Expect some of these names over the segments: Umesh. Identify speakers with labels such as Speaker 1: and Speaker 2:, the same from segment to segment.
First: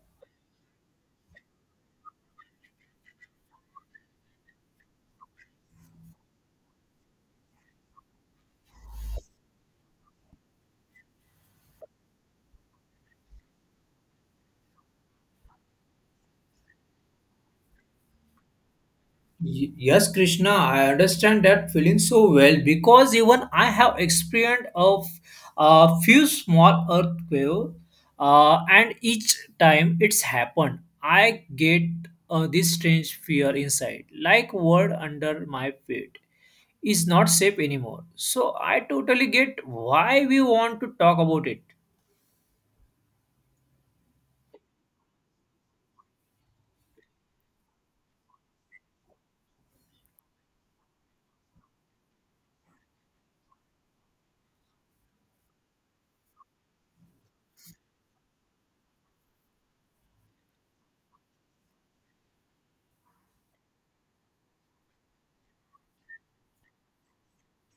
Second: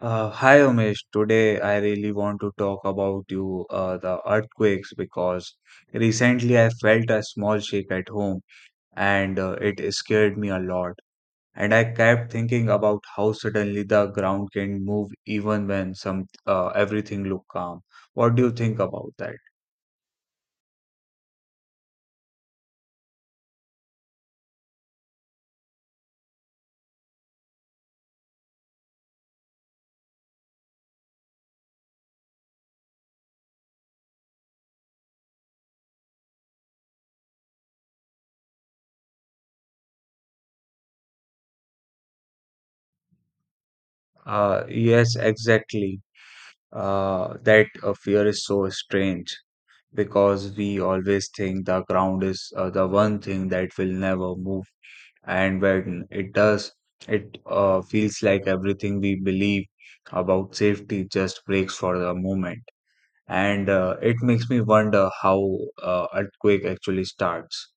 Speaker 1: Hi Umesh, today I really want to talk about you, the earthquakes, because recently I felt a small shake at home and it scared me a lot. And I kept thinking about how suddenly the ground can move even when some everything look calm. What do you think about that?
Speaker 2: Yes, Krishna, I understand that feeling so well because even I have experienced a few small earthquakes, and each time it's happened, I get this strange fear inside, like world under my feet is not safe anymore. So I totally get why we want to talk about it.
Speaker 1: Yes, exactly. That fear is so strange, because we always think the ground is the one thing that will never move. And when it does, it feels like everything we believe about safety just breaks for the moment. And it makes me wonder how earthquake actually starts.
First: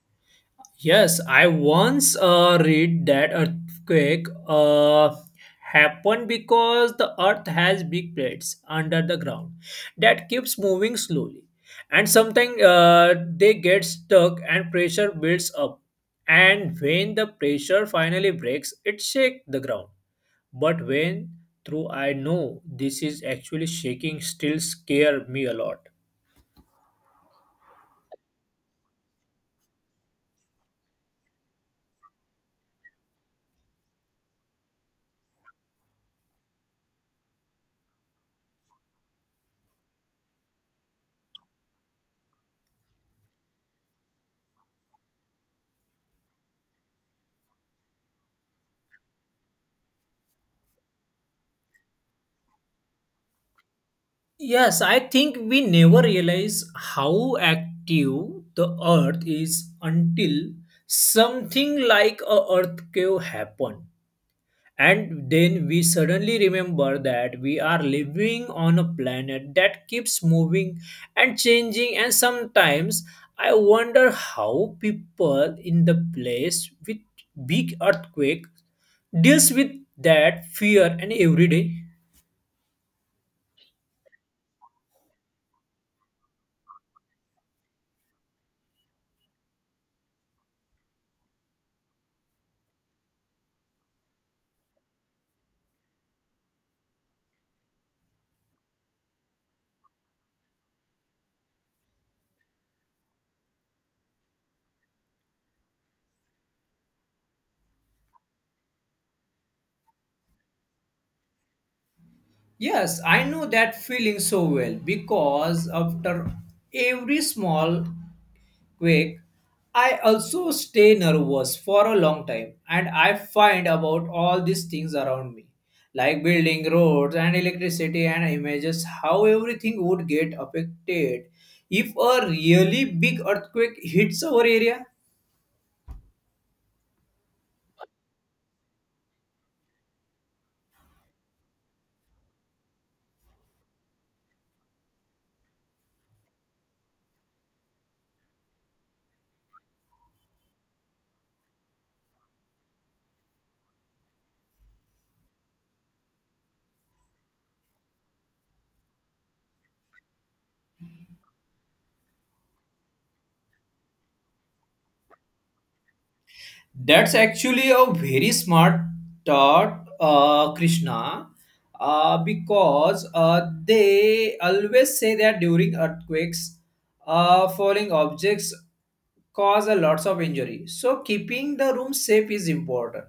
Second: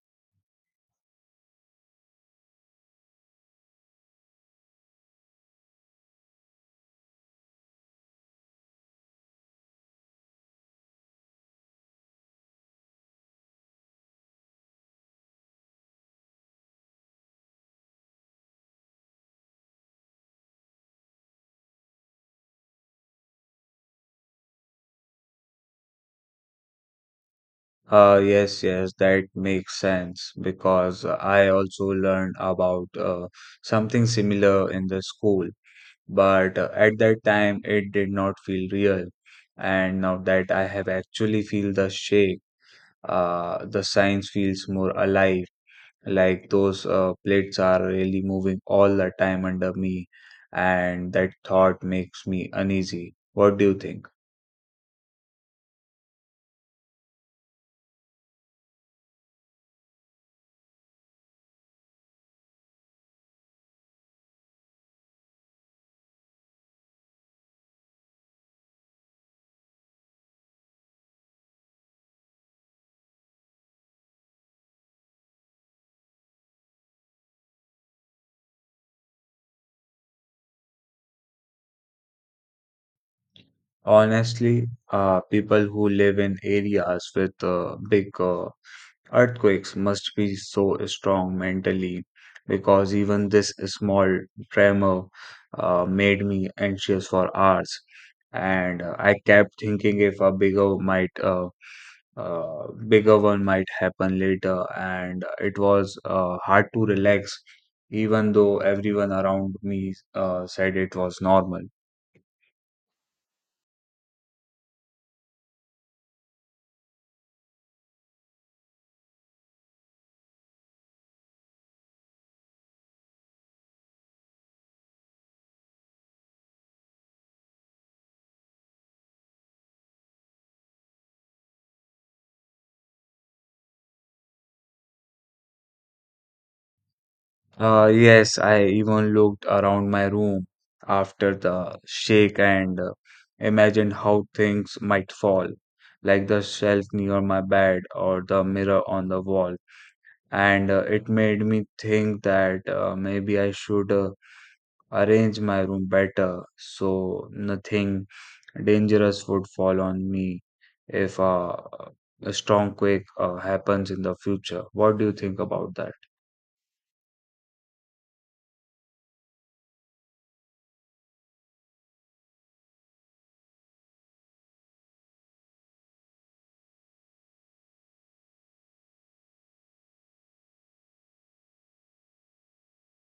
Speaker 2: Yes, I once read that earthquake happened because the earth has big plates under the ground that keeps moving slowly, and sometimes they get stuck and pressure builds up. And when the pressure finally breaks, it shakes the ground. But when through I know this is actually shaking, still scare me a lot.
Speaker 1: Yes, that makes sense because I also learned about something similar in the school but at that time it did not feel real, and now that I have actually feel the shake, the science feels more alive, like those plates are really moving all the time under me, and that thought makes me uneasy. What do you think?
Speaker 2: Yes, I think we never realize how active the earth is until something like a earthquake happen, and then we suddenly remember that we are living on a planet that keeps moving and changing, and sometimes I wonder how people in the place with big earthquake deals with that fear and every day.
Speaker 1: Honestly, people who live in areas with big earthquakes must be so strong mentally because even this small tremor made me anxious for hours. And I kept thinking if a bigger might bigger one might happen later, and it was hard to relax, even though everyone around me said it was normal.
Speaker 2: Yes, I know that feeling so well because after every small quake, I also stay nervous for a long time and I find about all these things around me, like building roads and electricity and images, how everything would get affected if a really big earthquake hits our area.
Speaker 1: Yes, I even looked around my room after the shake and imagined how things might fall, like the shelf near my bed or the mirror on the wall. And it made me think that maybe I should arrange my room better so nothing dangerous would fall on me if a strong quake happens in the future. What do you think about that?
Speaker 2: That's actually a very smart thought, Krishna, because they always say that during earthquakes, falling objects cause a lots of injury. So keeping the room safe is important.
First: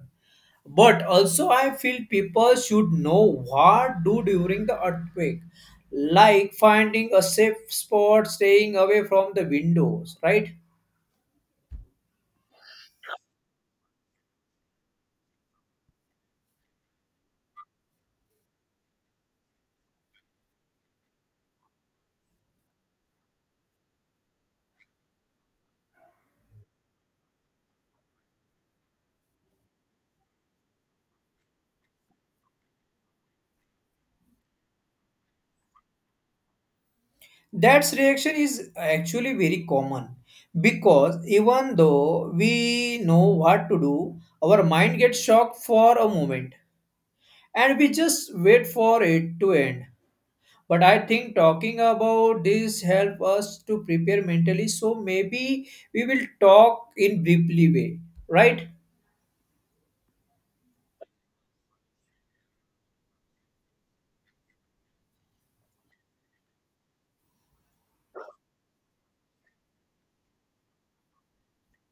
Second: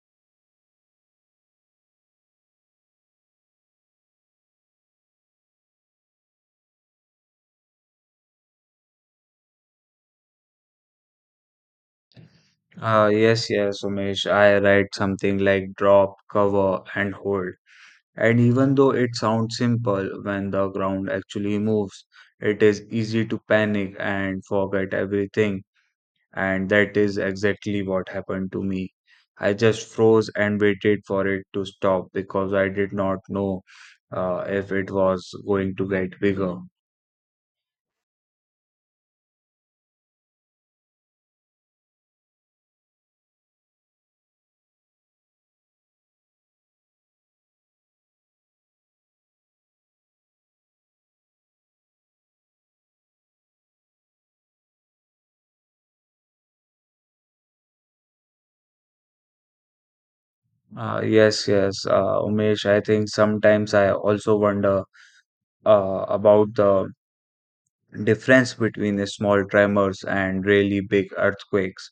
Speaker 2: But also, I feel people should know what do during the earthquake, like finding a safe spot, staying away from the windows, right?
Speaker 1: Yes, Umesh. I write something like drop, cover, and hold. And even though it sounds simple, when the ground actually moves, it is easy to panic and forget everything. And that is exactly what happened to me. I just froze and waited for it to stop because I did not know if it was going to get bigger.
Speaker 2: That reaction is actually very common because even though we know what to do, our mind gets shocked for a moment and we just wait for it to end. But I think talking about this help us to prepare mentally, so maybe we will talk in briefly way, right?
Speaker 1: Yes, Umesh. I think sometimes I also wonder about the difference between the small tremors and really big earthquakes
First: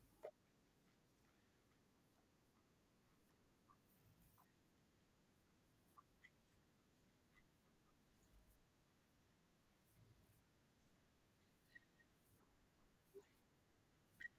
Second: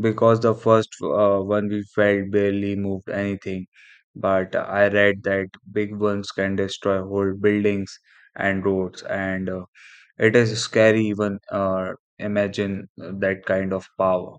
Speaker 1: because the first one we felt barely moved anything, but I read that big ones can destroy whole buildings and roads, and it is scary even imagine that kind of power.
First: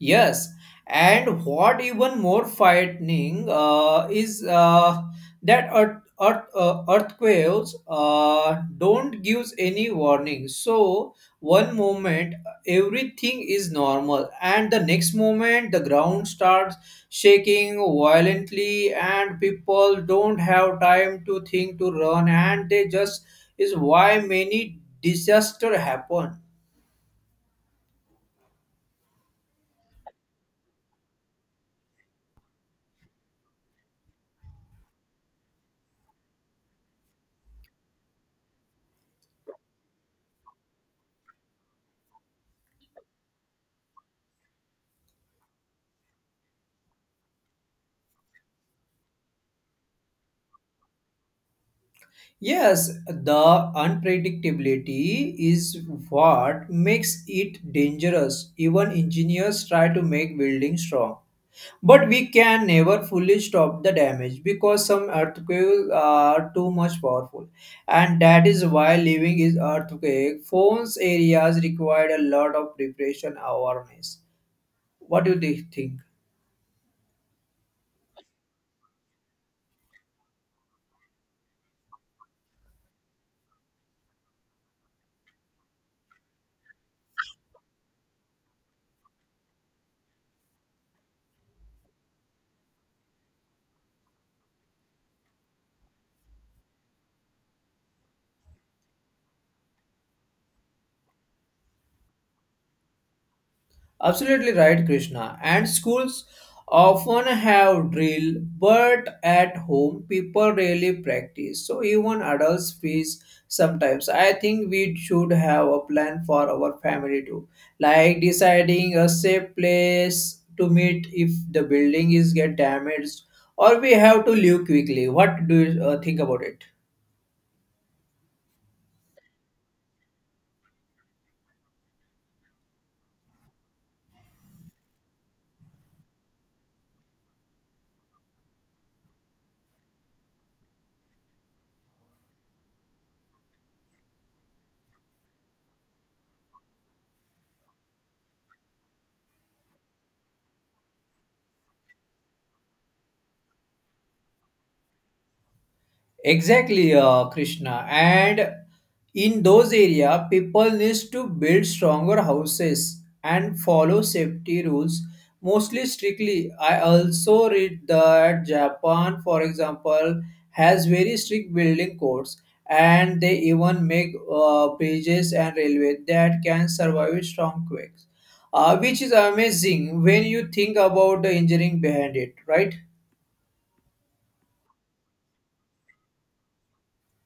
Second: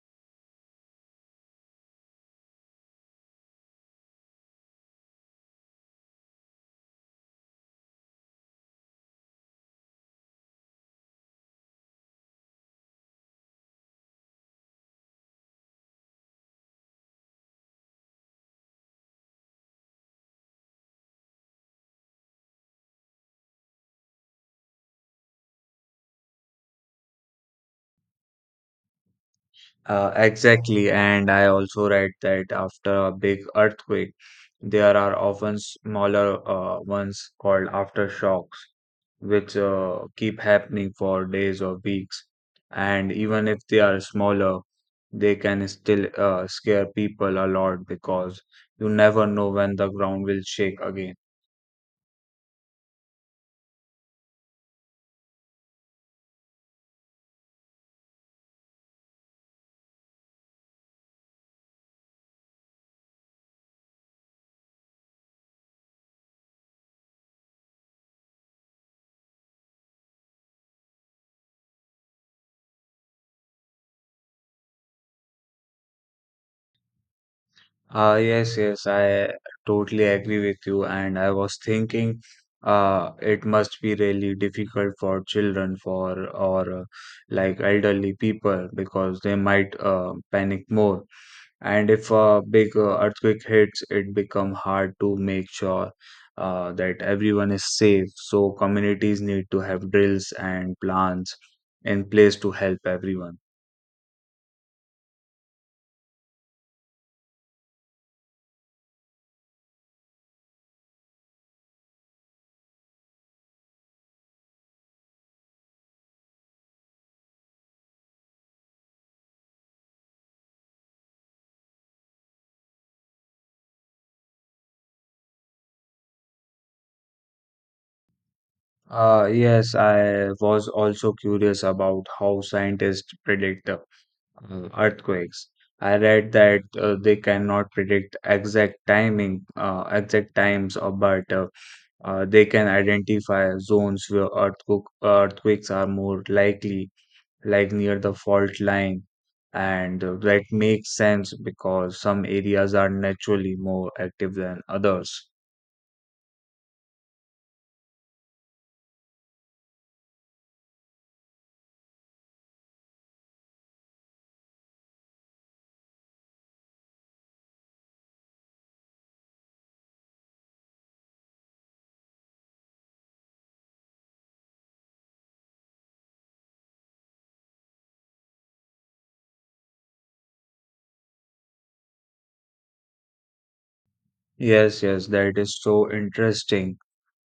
Speaker 2: Yes, and what even more frightening is that earthquakes don't give any warning. So one moment everything is normal, and the next moment the ground starts shaking violently, and people don't have time to think to run, and they just is why many disaster happen.
Speaker 1: Exactly, and I also read that after a big earthquake there are often smaller ones called aftershocks, which keep happening for days or weeks. And even if they are smaller, they can still scare people a lot because you never know when the ground will shake again.
Speaker 2: Yes, the unpredictability is what makes it dangerous. Even engineers try to make buildings strong. But we can never fully stop the damage because some earthquakes are too much powerful. And that is why living is earthquake. Phones areas required a lot of preparation awareness. What do they think?
Speaker 1: Ah, yes, I totally agree with you. And I was thinking, it must be really difficult for children, for or like elderly people, because they might panic more. And if a big earthquake hits, it become hard to make sure that everyone is safe, so communities need to have drills and plans in place to help everyone.
Speaker 2: Absolutely right, Krishna. And schools often have drill, but at home people rarely practice. So even adults face sometimes. I think we should have a plan for our family too, like deciding a safe place to meet if the building is get damaged, or we have to leave quickly. What do you think about it?
Speaker 1: Yes, I was also curious about how scientists predict earthquakes. I read that they cannot predict exact timing exact times but they can identify zones where earthquakes are more likely, like near the fault line. And that makes sense because some areas are naturally more active than others.
Speaker 2: Exactly, Krishna. And in those area, people needs to build stronger houses and follow safety rules mostly strictly. I also read that Japan, for example, has very strict building codes, and they even make bridges and railway that can survive strong quakes, which is amazing when you think about the engineering behind it, right?
Speaker 1: Yes, that is so interesting.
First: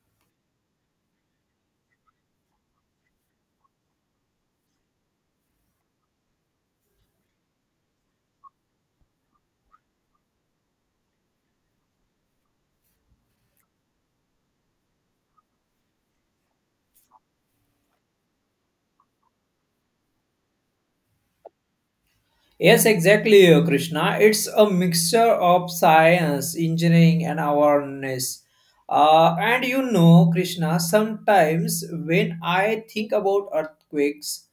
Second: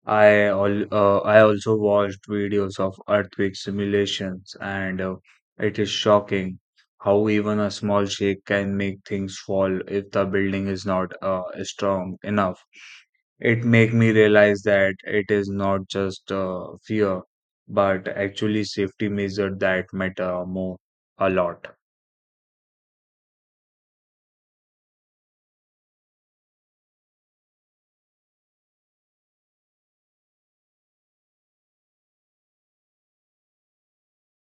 Speaker 1: I also watched videos of earthquake simulations, and it is shocking how even a small shake can make things fall if the building is not strong enough. It make me realize that it is not just fear, but actually safety measure that matter more a lot.
Speaker 2: Yes, exactly, Krishna. It's a mixture of science, engineering, and awareness. And you know, Krishna, sometimes when I think about earthquakes,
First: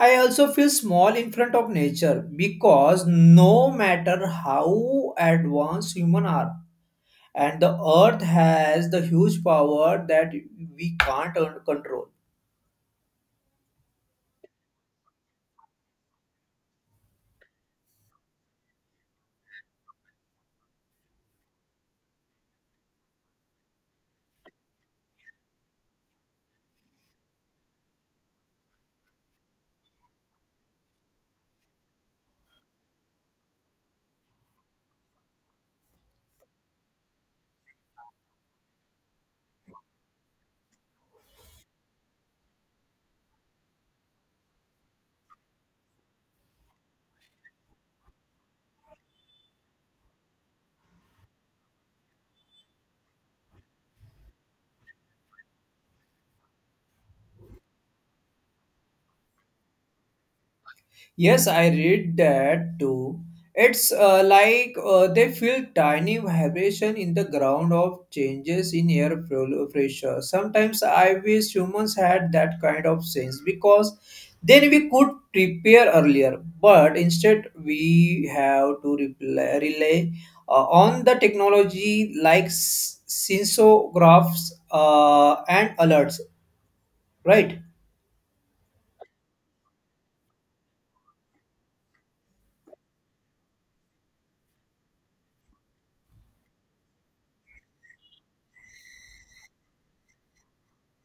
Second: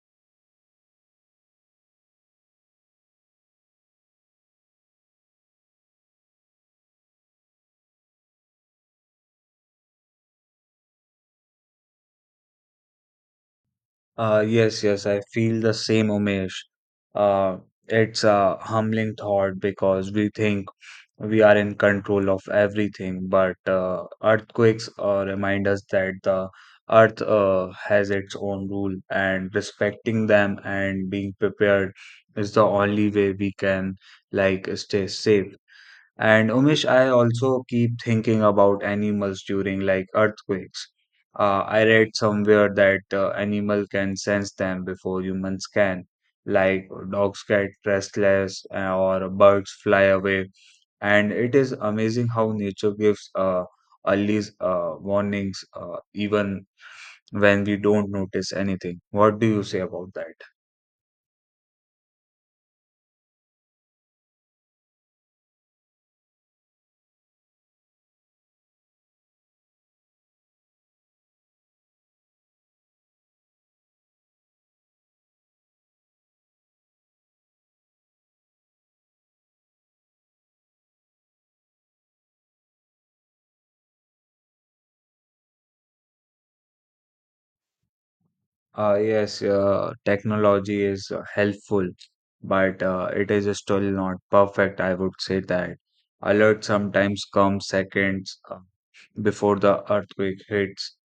Speaker 2: I also feel small in front of nature because no matter how advanced human are, and the earth has the huge power that we can't control.
Speaker 1: Yes, I feel the same, Umesh. Uh, it's a humbling thought because we think we are in control of everything, but earthquakes remind us that the earth has its own rule, and respecting them and being prepared is the only way we can like stay safe. And Umesh, I also keep thinking about animals during like earthquakes. I read somewhere that animal can sense them before humans can. Like dogs get restless or birds fly away. And it is amazing how nature gives early warnings even when we don't notice anything. What do you say about that?
Speaker 2: Yes, I read that too. It's like they feel tiny vibration in the ground of changes in pressure. Sometimes I wish humans had that kind of sense because then we could prepare earlier. But instead, we have to rely on the technology like sensographs and alerts, right?
Speaker 1: Yes, technology is helpful, but it is still not perfect. I would say that alert sometimes comes seconds before the earthquake hits,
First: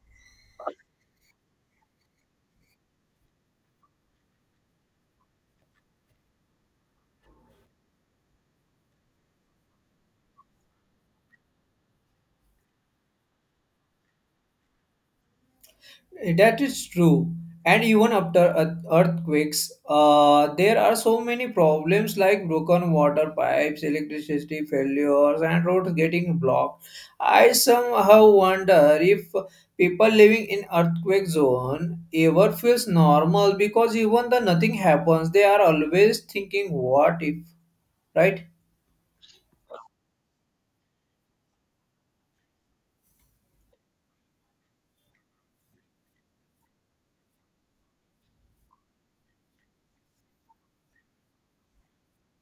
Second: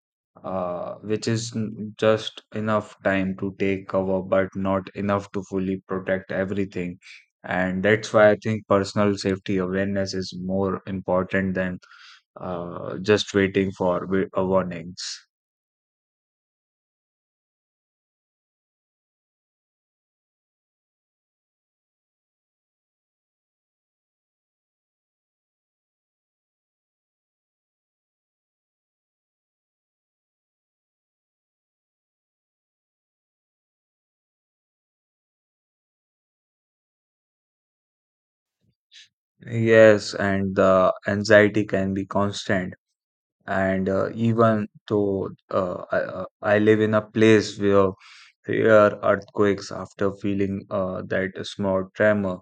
Speaker 1: which is just enough time to take cover, but not enough to fully protect everything. And that's why I think personal safety awareness is more important than just waiting for warnings.
Speaker 2: That is true. And even after earthquakes, there are so many problems like broken water pipes, electricity failures, and roads getting blocked. I somehow wonder if people living in earthquake zone ever feels normal because even though nothing happens, they are always thinking, "What if?" Right?
Speaker 1: Yes, and the anxiety can be constant. And even though I live in a place where there are earthquakes, after feeling that small tremor,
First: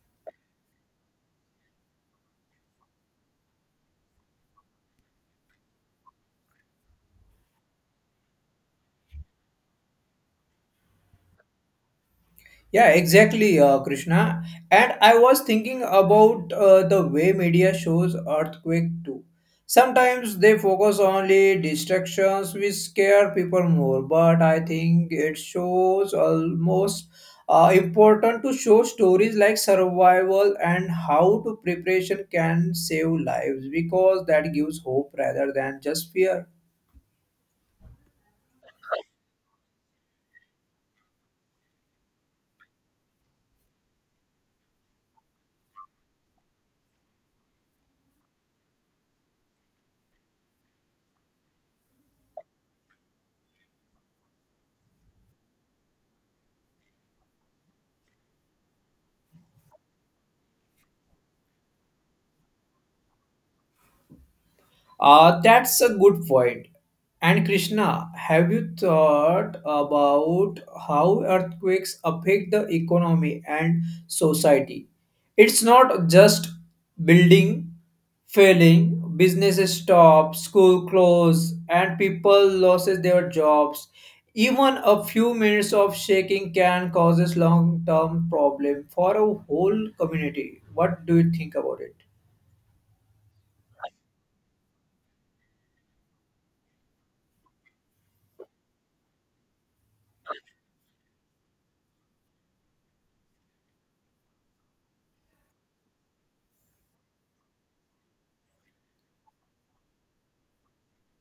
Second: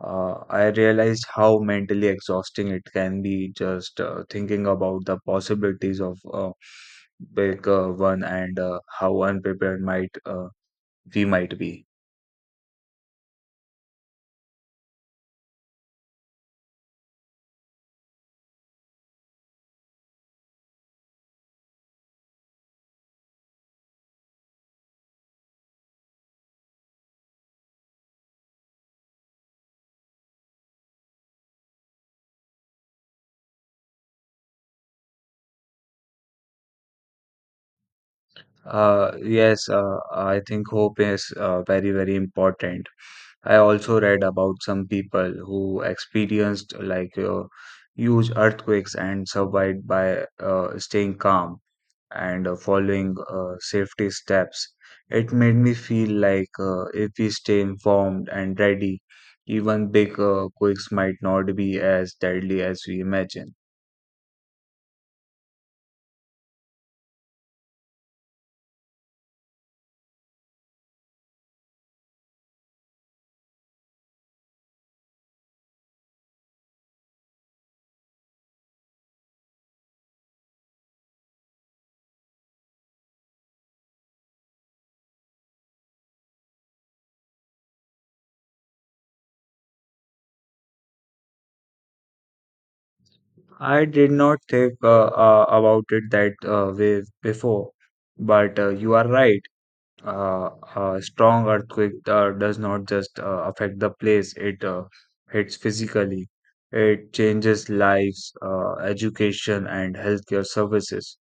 Speaker 1: I realized how mentally exhausting it can be just thinking about the possibilities of a big one, and how unprepared might we might be.
Speaker 2: Yeah, exactly, Krishna. And I was thinking about the way media shows earthquake too. Sometimes they focus only distractions which scare people more, but I think it shows almost important to show stories like survival and how to preparation can save lives because that gives hope rather than just fear.
Speaker 1: Yes, I think hope is very, very important. I also read about some people who experienced like huge earthquakes and survived by staying calm and following safety steps. It made me feel like if we stay informed and ready, even big quakes might not be as deadly as we imagine.
Speaker 2: That's a good point. And Krishna, have you thought about how earthquakes affect the economy and society? It's not just building failing, businesses stop, school close, and people loses their jobs. Even a few minutes of shaking can causes long-term problem for a whole community. What do you think about it?
Speaker 1: I did not think about it that way before, but you are right. Uh, a strong earthquake does not just affect the place, it hits physically. It changes lives, education, and healthcare services.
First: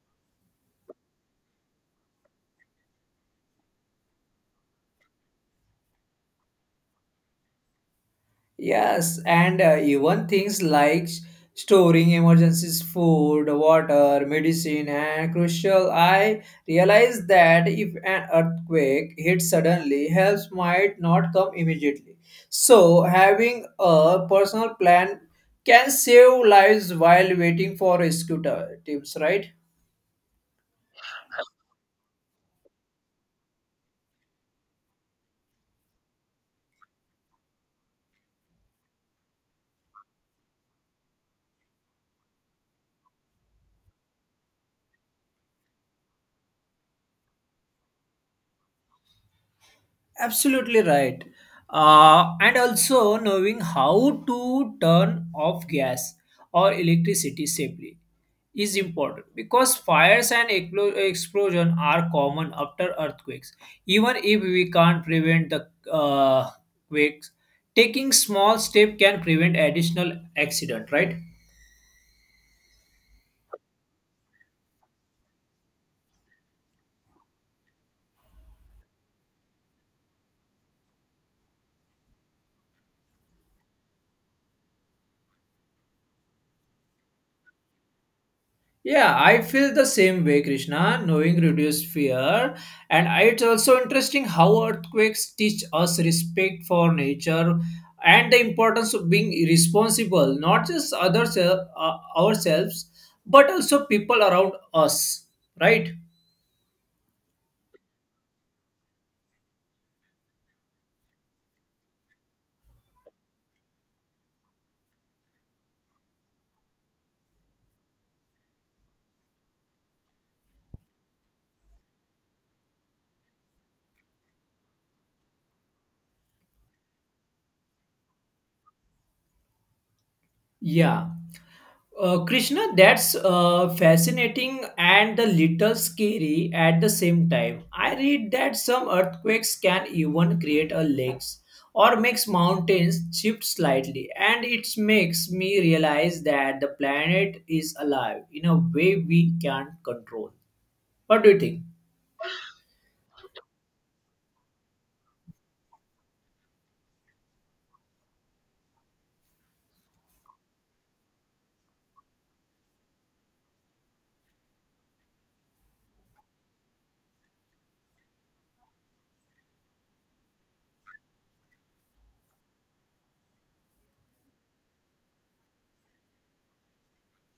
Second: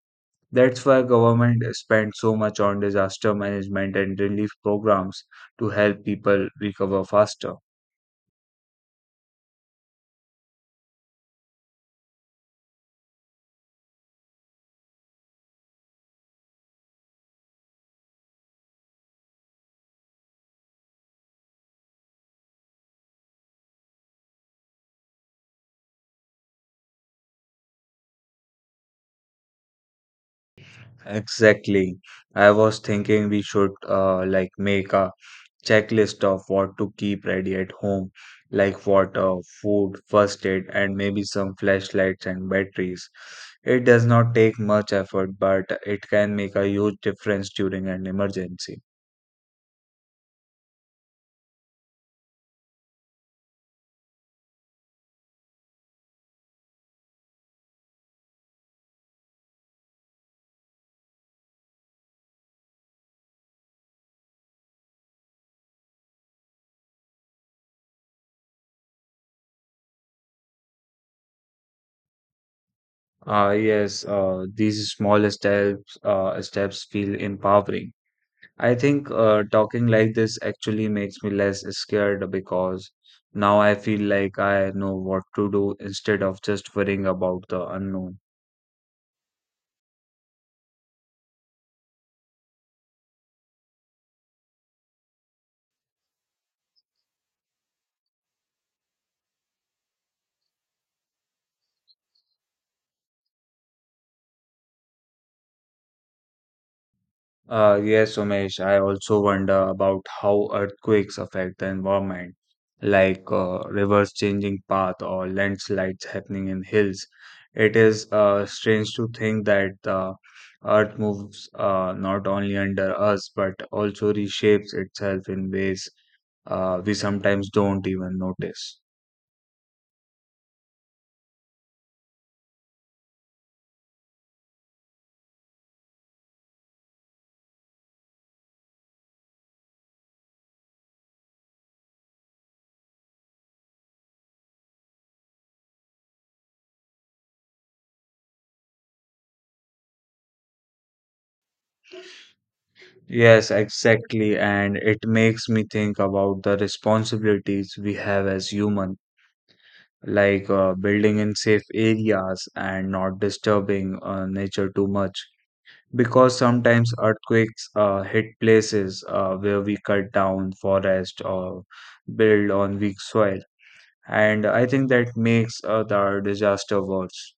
Speaker 1: That's why government spends so much on disaster management and relief programs to help people recover faster.
Speaker 2: Yes, and even things like storing emergencies, food, water, medicine, and crucial. I realized that if an earthquake hits suddenly, help might not come immediately. So, having a personal plan can save lives while waiting for teams, right?
Speaker 1: Exactly. I was thinking we should like make a checklist of what to keep ready at home, like water, food, first aid, and maybe some flashlights and batteries. It does not take much effort, but it can make a huge difference during an emergency.
Speaker 2: Absolutely right. And also knowing how to turn off gas or electricity safely is important because fires and explosion are common after earthquakes. Even if we can't prevent the quakes, taking small step can prevent additional accident, right?
Speaker 1: Ah, yes, these small steps feel empowering. I think talking like this actually makes me less scared because now I feel like I know what to do instead of just worrying about the unknown.
Speaker 2: Yeah, I feel the same way, Krishna. Knowing reduced fear, and it's also interesting how earthquakes teach us respect for nature and the importance of being responsible, not just others ourselves, but also people around us. Right?
Speaker 1: Yes, Umesh, I also wonder about how earthquakes affect the environment, like rivers changing path or landslides happening in hills. It is strange to think that the earth moves not only under us but also reshapes itself in ways we sometimes don't even notice.
Speaker 2: Yeah. Krishna, that's fascinating and a little scary at the same time. I read that some earthquakes can even create a lakes or makes mountains shift slightly, and it makes me realize that the planet is alive in a way we can't control. What do you think?
Speaker 1: Yes, exactly, and it makes me think about the responsibilities we have as human, like building in safe areas and not disturbing nature too much, because sometimes earthquakes hit places where we cut down forest or build on weak soil, and I think that makes the disaster worse.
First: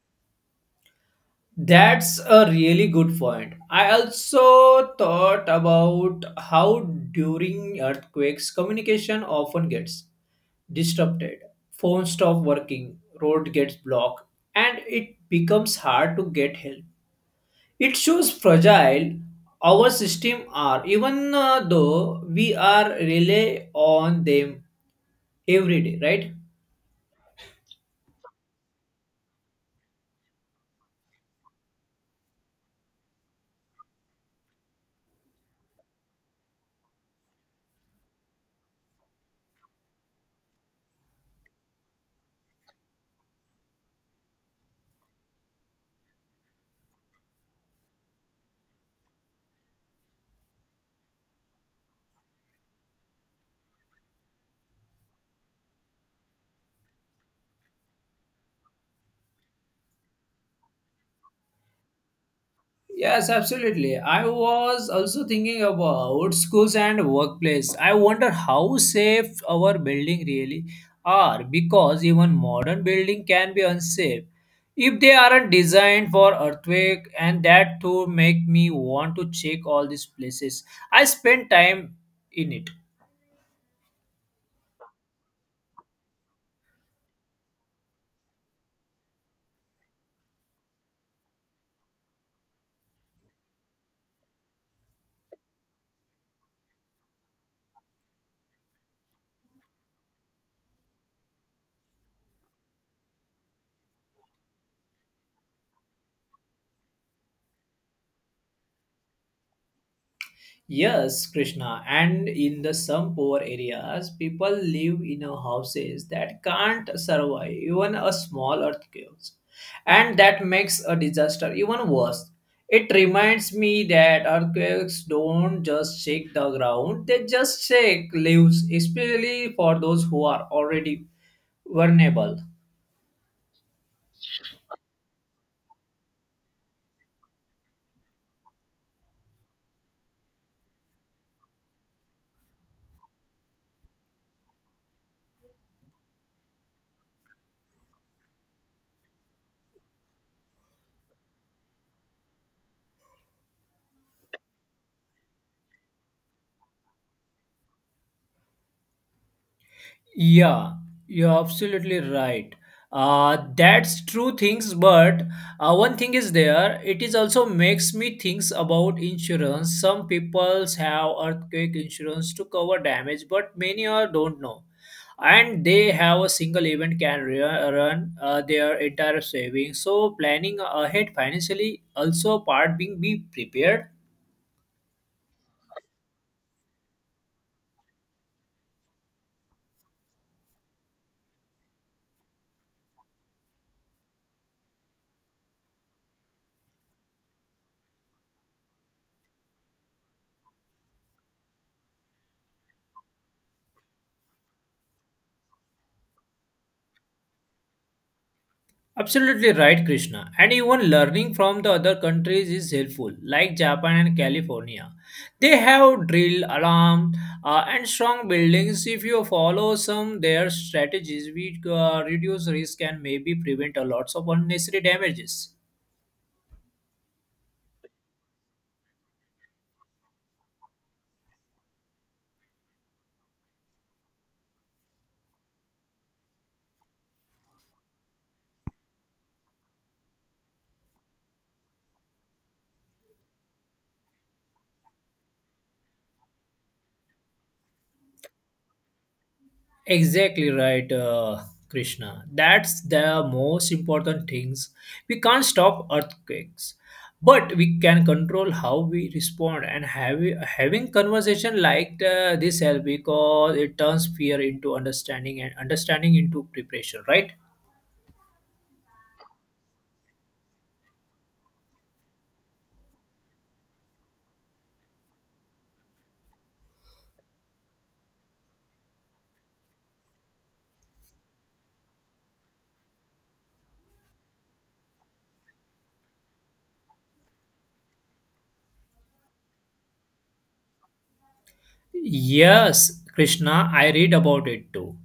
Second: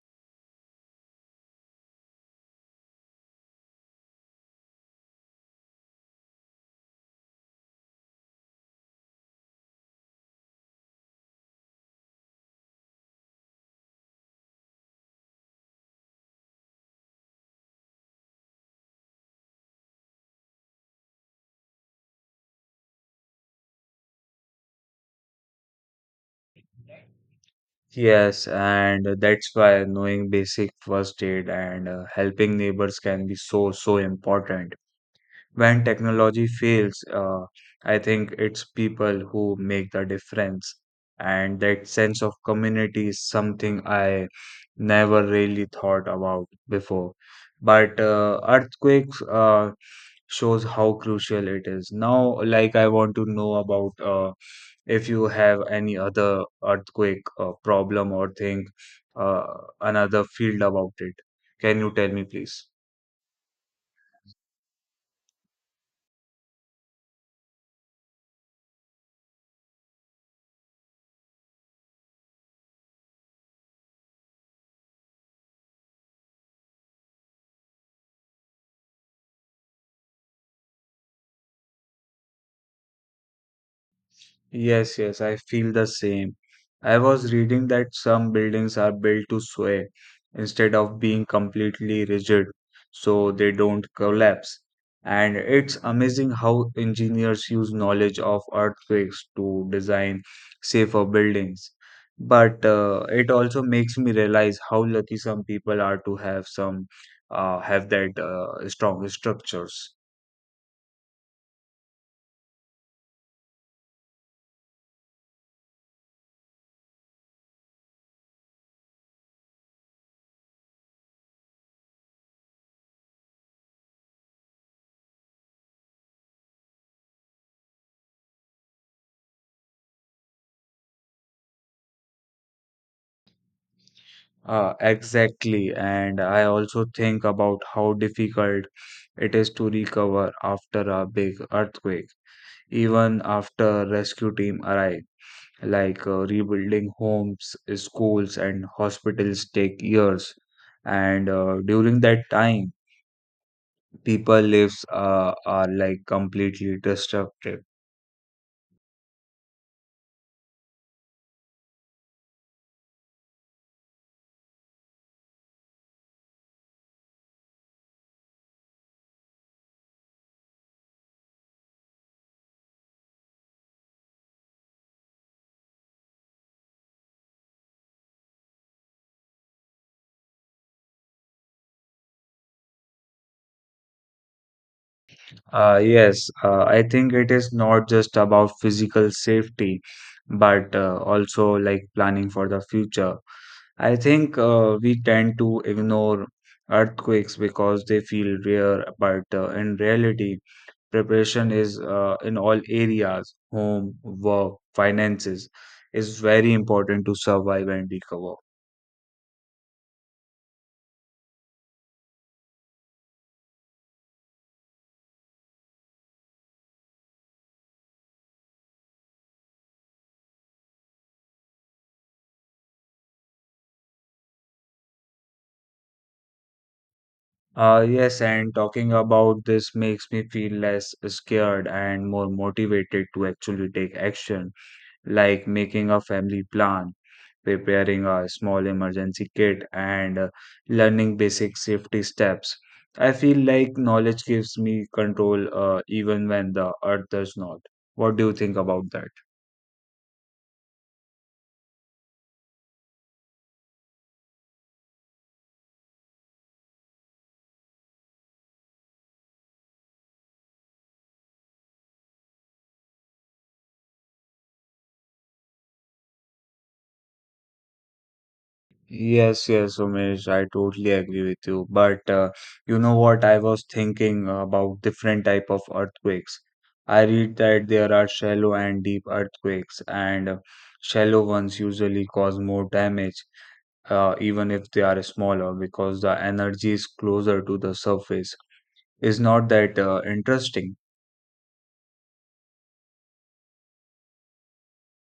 Speaker 2: That's a really good point. I also thought about how during earthquakes communication often gets disrupted, phones stop working, road gets blocked, and it becomes hard to get help. It shows fragile our system are, even though we are rely on them every day, right?
Speaker 1: Yes, and that's why knowing basic first aid and helping neighbors can be so so important. When technology fails, I think it's people who make the difference. And that sense of community is something I never really thought about before. But earthquakes shows how crucial it is. Now, like, I want to know about if you have any other earthquake problem or think uh, another field about it. Can you tell me, please?
Speaker 2: Yes, absolutely. I was also thinking about schools and workplace. I wonder how safe our building really are because even modern building can be unsafe if they aren't designed for earthquake, and that too make me want to check all these places I spend time in it.
Speaker 1: Yes, I feel the same. I was reading that some buildings are built to sway instead of being completely rigid so they don't collapse. And it's amazing how engineers use knowledge of earthquakes to design safer buildings. But it also makes me realize how lucky some people are to have that strong structures.
Speaker 2: Yes, Krishna, and in the some poor areas, people live in a houses that can't survive even a small earthquake, and that makes a disaster even worse. It reminds me that earthquakes don't just shake the ground; they just shake lives, especially for those who are already vulnerable.
Speaker 1: Exactly. And I also think about how difficult it is to recover after a big earthquake, even after rescue team arrive. Like rebuilding homes, schools, and hospitals take years. And during that time, people lives are like completely destructive.
Speaker 2: Yeah, you're absolutely right. That's true things, but one thing is there. It is also makes me thinks about insurance. Some peoples have earthquake insurance to cover damage, but many are don't know, and they have a single event can run their entire savings. So planning ahead financially also part being be prepared.
Speaker 1: Yes, I think it is not just about physical safety, but also like planning for the future. I think we tend to ignore earthquakes because they feel rare, but in reality, preparation is in all areas, home, work, finances, is very important to survive and recover.
Speaker 2: Absolutely right, Krishna. And even learning from the other countries is helpful, like Japan and California. They have drill, alarm, and strong buildings. If you follow some their strategies, we reduce risk and maybe prevent a lots of unnecessary damages.
Speaker 1: Yes, and talking about this makes me feel less scared and more motivated to actually take action, like making a family plan, preparing a small emergency kit, and learning basic safety steps. I feel like knowledge gives me control even when the earth does not. What do you think about that?
Speaker 2: Exactly right, Krishna. That's the most important things. We can't stop earthquakes, but we can control how we respond. Having conversation like this help because it turns fear into understanding and understanding into preparation. Right?
Speaker 1: Yes, Umesh, I totally agree with you. But you know what? I was thinking about different type of earthquakes. I read that there are shallow and deep earthquakes, and shallow ones usually cause more damage even if they are smaller, because the energy is closer to the surface. Is not that interesting?
Speaker 2: Yes, Krishna. I read about it too.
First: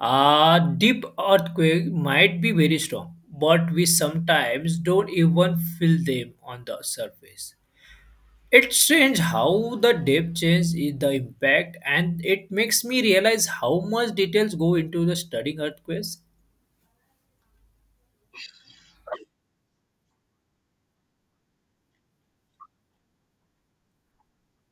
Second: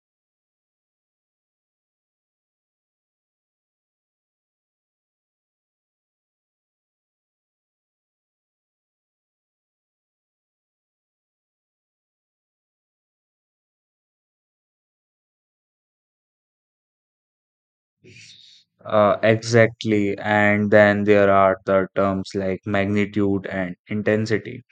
Speaker 2: A deep earthquake might be very strong, but we sometimes don't even feel them on the surface. It's strange how the depth change is the impact, and it makes me realize how much details go into the studying earthquakes.
Speaker 1: Exactly. And then there are the terms like magnitude and intensity.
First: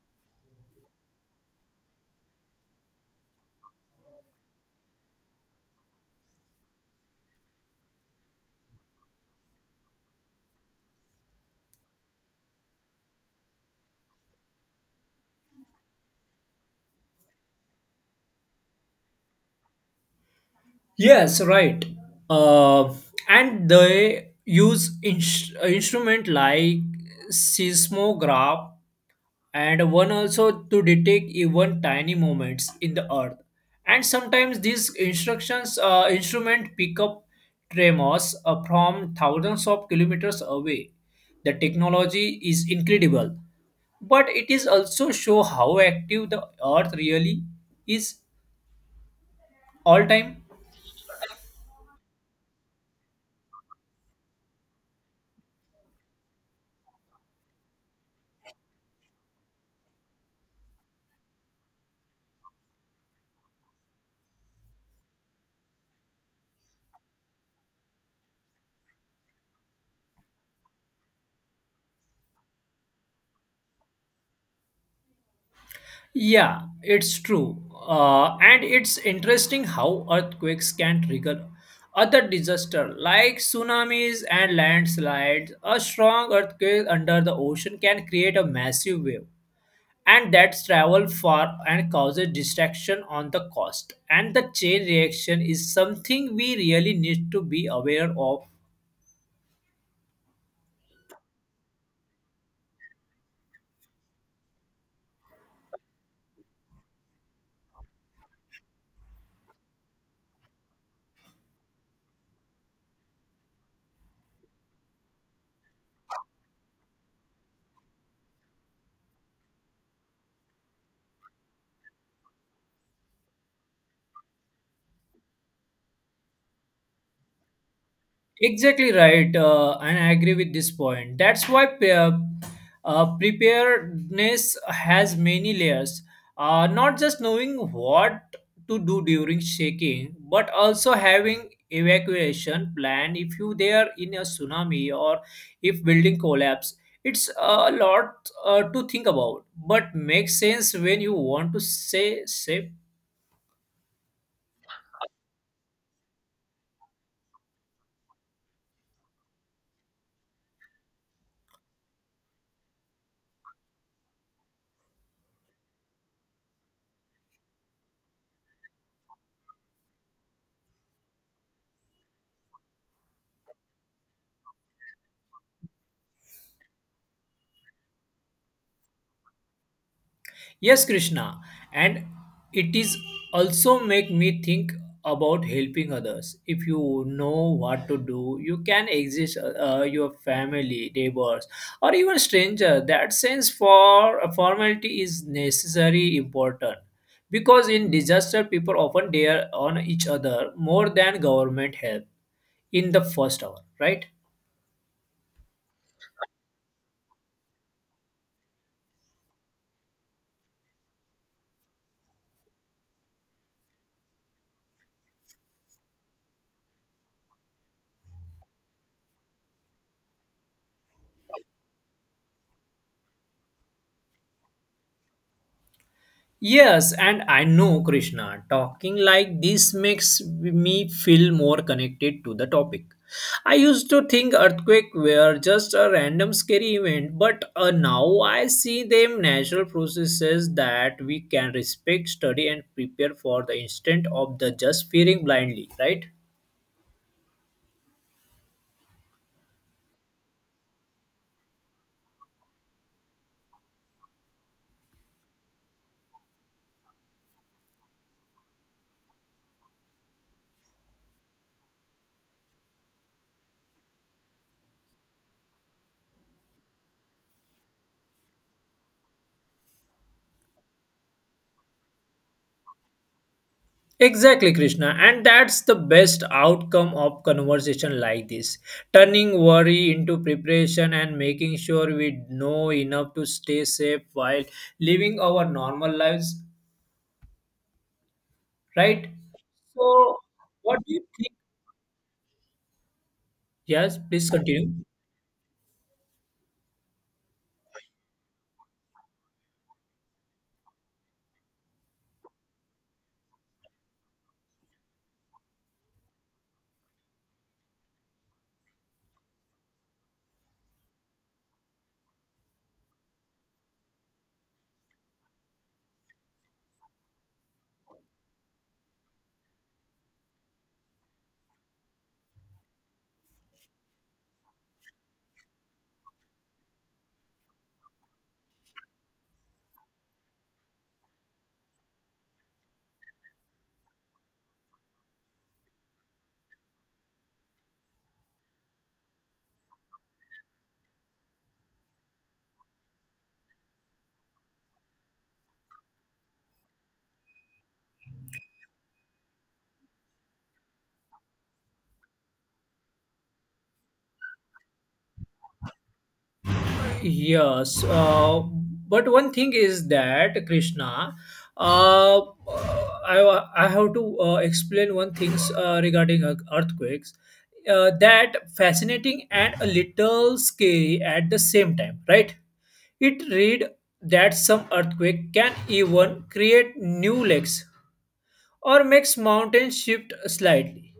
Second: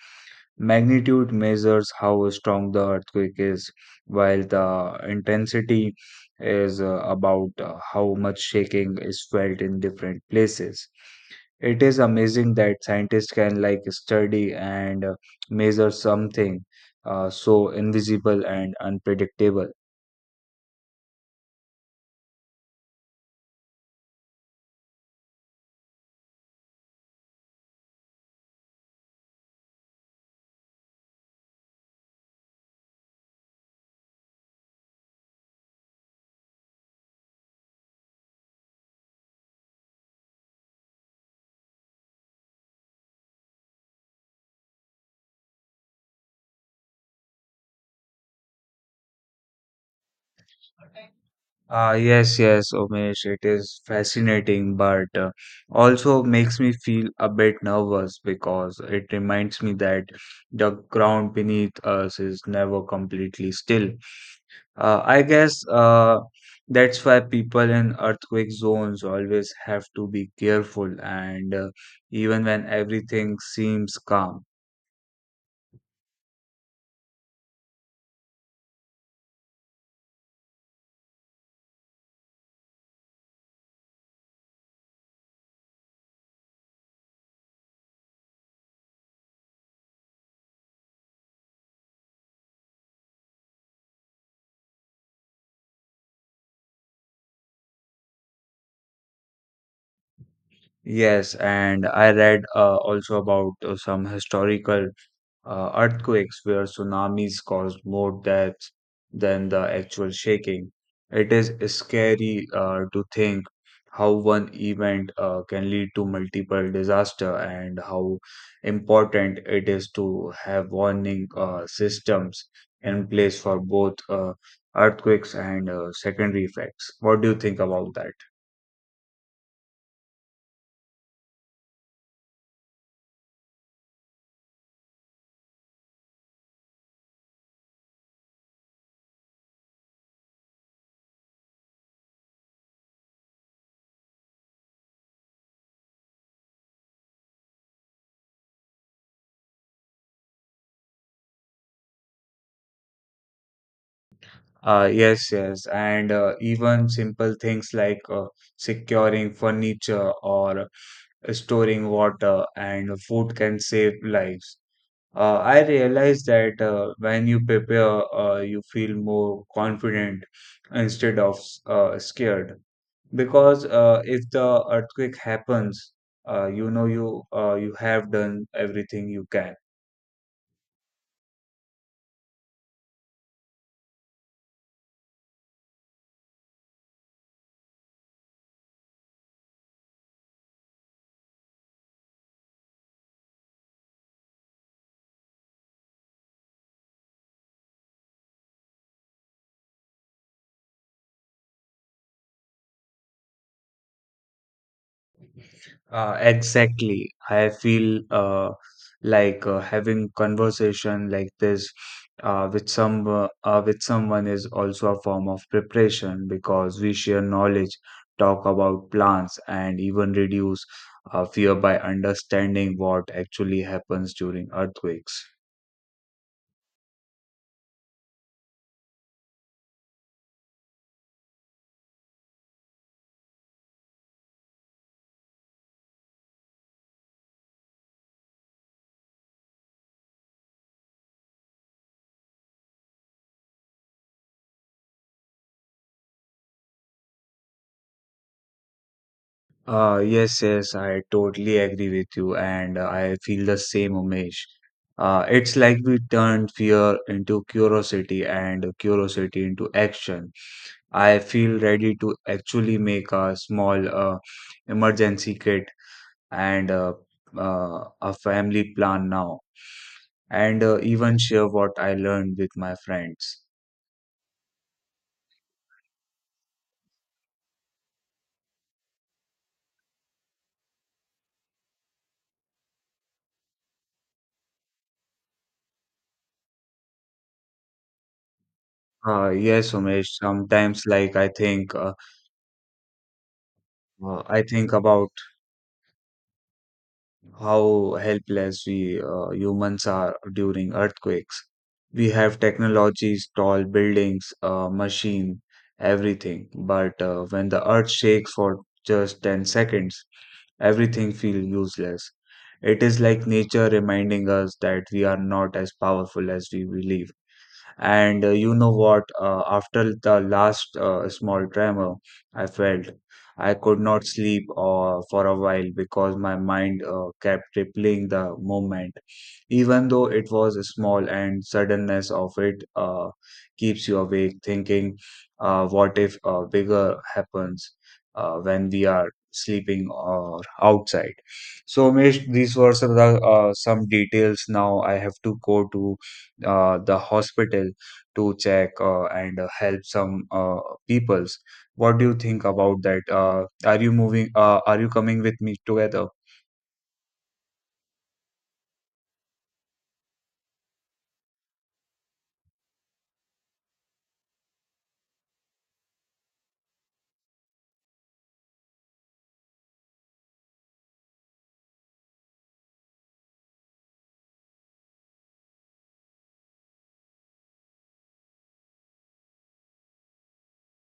Speaker 1: Magnitude measures how strong the earthquake is, while the intensity is about how much shaking is felt in different places. It is amazing that scientists can like study and measure something so invisible and unpredictable.
Speaker 2: Yes, right. Uh, and they use instrument like seismograph and one also to detect even tiny movements in the earth. And sometimes these instructions instrument pick up tremors from thousands of kilometers away. The technology is incredible, but it is also show how active the earth really is all time.
Speaker 1: Ah, yes, yes, Umesh, it is fascinating, but also makes me feel a bit nervous because it reminds me that the ground beneath us is never completely still. I guess that's why people in earthquake zones always have to be careful, and even when everything seems calm.
Speaker 2: Yeah, it's true. And it's interesting how earthquakes can trigger other disasters like tsunamis and landslides. A strong earthquake under the ocean can create a massive wave and that's travel far and causes destruction on the coast. And the chain reaction is something we really need to be aware of.
Speaker 1: Yes, and I read also about some historical earthquakes where tsunamis caused more deaths than the actual shaking. It is scary to think how one event can lead to multiple disaster and how important it is to have warning systems in place for both earthquakes and secondary effects. What do you think about that?
Speaker 2: Exactly right, and I agree with this point. That's why preparedness has many layers. Not just knowing what to do during shaking, but also having evacuation plan if you there in a tsunami or if building collapse. It's a lot to think about, but makes sense when you want to stay safe.
Speaker 1: Yes, yes, and even simple things like securing furniture or storing water and food can save lives. I realize that when you prepare, you feel more confident instead of scared. Because if the earthquake happens, you know you have done everything you can.
Speaker 2: Yes, Krishna, and it is also make me think about helping others. If you know what to do, you can exist your family, neighbors, or even stranger. That sense for a formality is necessary important because in disaster people often dare on each other more than government help in the first hour, right?
Speaker 1: Exactly. I feel like having conversation like this with some with someone is also a form of preparation because we share knowledge, talk about plans, and even reduce fear by understanding what actually happens during earthquakes.
Speaker 2: Yes, and I know Krishna, talking like this makes me feel more connected to the topic. I used to think earthquake were just a random scary event, but now I see them natural processes that we can respect, study, and prepare for the instant of the just fearing blindly, right?
Speaker 1: Yes, yes, I totally agree with you, and I feel the same, Umesh. It's like we turned fear into curiosity and curiosity into action. I feel ready to actually make a small emergency kit and a family plan now, and even share what I learned with my friends.
Speaker 2: Exactly, Krishna. And that's the best outcome of conversation like this. Turning worry into preparation and making sure we know enough to stay safe while living our normal lives, right?
Speaker 1: Yes, Umesh,
Speaker 2: So, what
Speaker 1: sometimes
Speaker 2: do you
Speaker 1: like
Speaker 2: think? Yes, please
Speaker 1: I think
Speaker 2: continue.
Speaker 1: about how helpless we humans are during earthquakes. We have technologies, tall buildings, machine, everything. But when the earth shakes for just 10 seconds, everything feels useless. It is like nature reminding us that we are not as powerful as we believe. And you know what? After the last small tremor, I felt I could not sleep for a while because my mind kept replaying the moment, even though it was small, and suddenness of it keeps you awake, thinking, "What if bigger happens when we are sleeping or outside?" So, Mesh, these were some, of the, some details. Now I have to go to the hospital to check and help some peoples. What do you think about that? Are you moving? Are you coming with me together?
Speaker 2: Yes, but one thing is that Krishna, uh, I have to explain one things regarding earthquakes that fascinating and a little scary at the same time, right? It read that some earthquake can even create new lakes or makes mountains shift slightly,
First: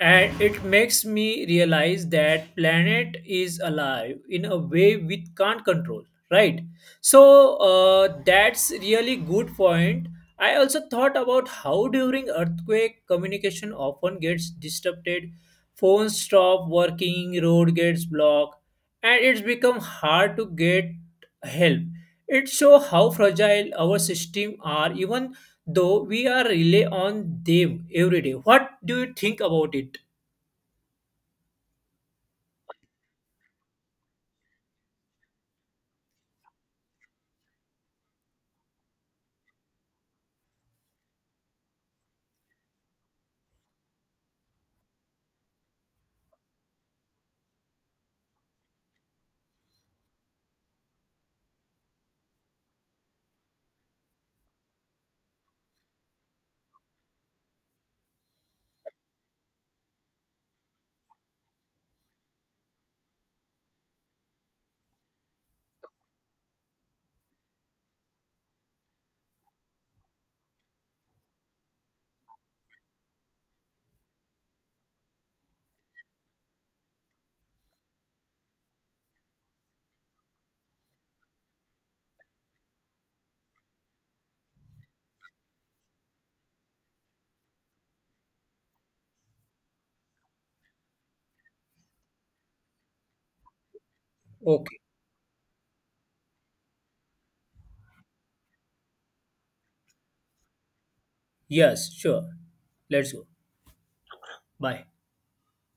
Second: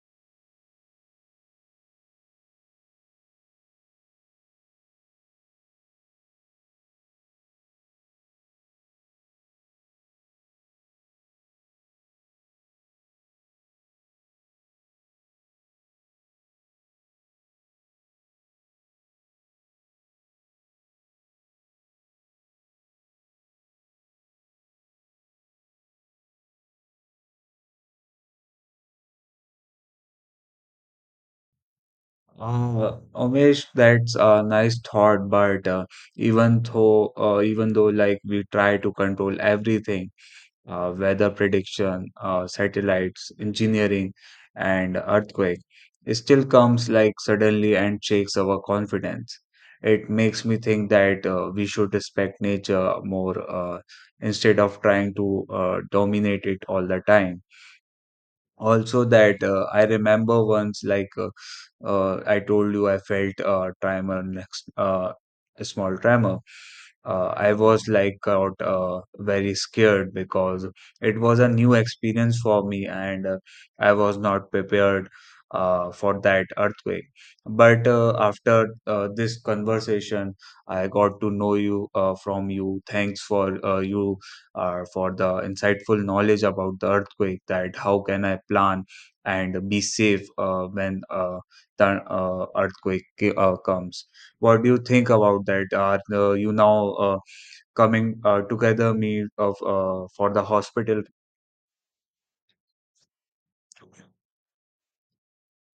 Speaker 2: and it makes me realize that planet is alive in a way we can't control, right? That's really good point. I also thought about how during earthquake communication often gets disrupted, phones stop working, road gets blocked, and it's become hard to get help. It shows how fragile our system are even though we are rely on them every day. What do you think about it?
Speaker 1: Umesh, that's a nice thought, but even though like we try to control everything, weather prediction, satellites, engineering, and earthquake still comes like suddenly and shakes our confidence. It makes me think that we should respect nature more instead of trying to dominate it all the time. Also, that I remember once, like I told you, I felt a tremor, next, a small tremor I was like out very scared because it was a new experience for me and I was not prepared for that earthquake. But after this conversation, I got to know you from you. Thanks for you for the insightful knowledge about the earthquake. That how can I plan and be safe when the earthquake comes. What do
Speaker 2: Okay.
Speaker 1: you think about that? Are you now coming together me of for the hospital
Speaker 2: Yes, sure, let's go. Bye.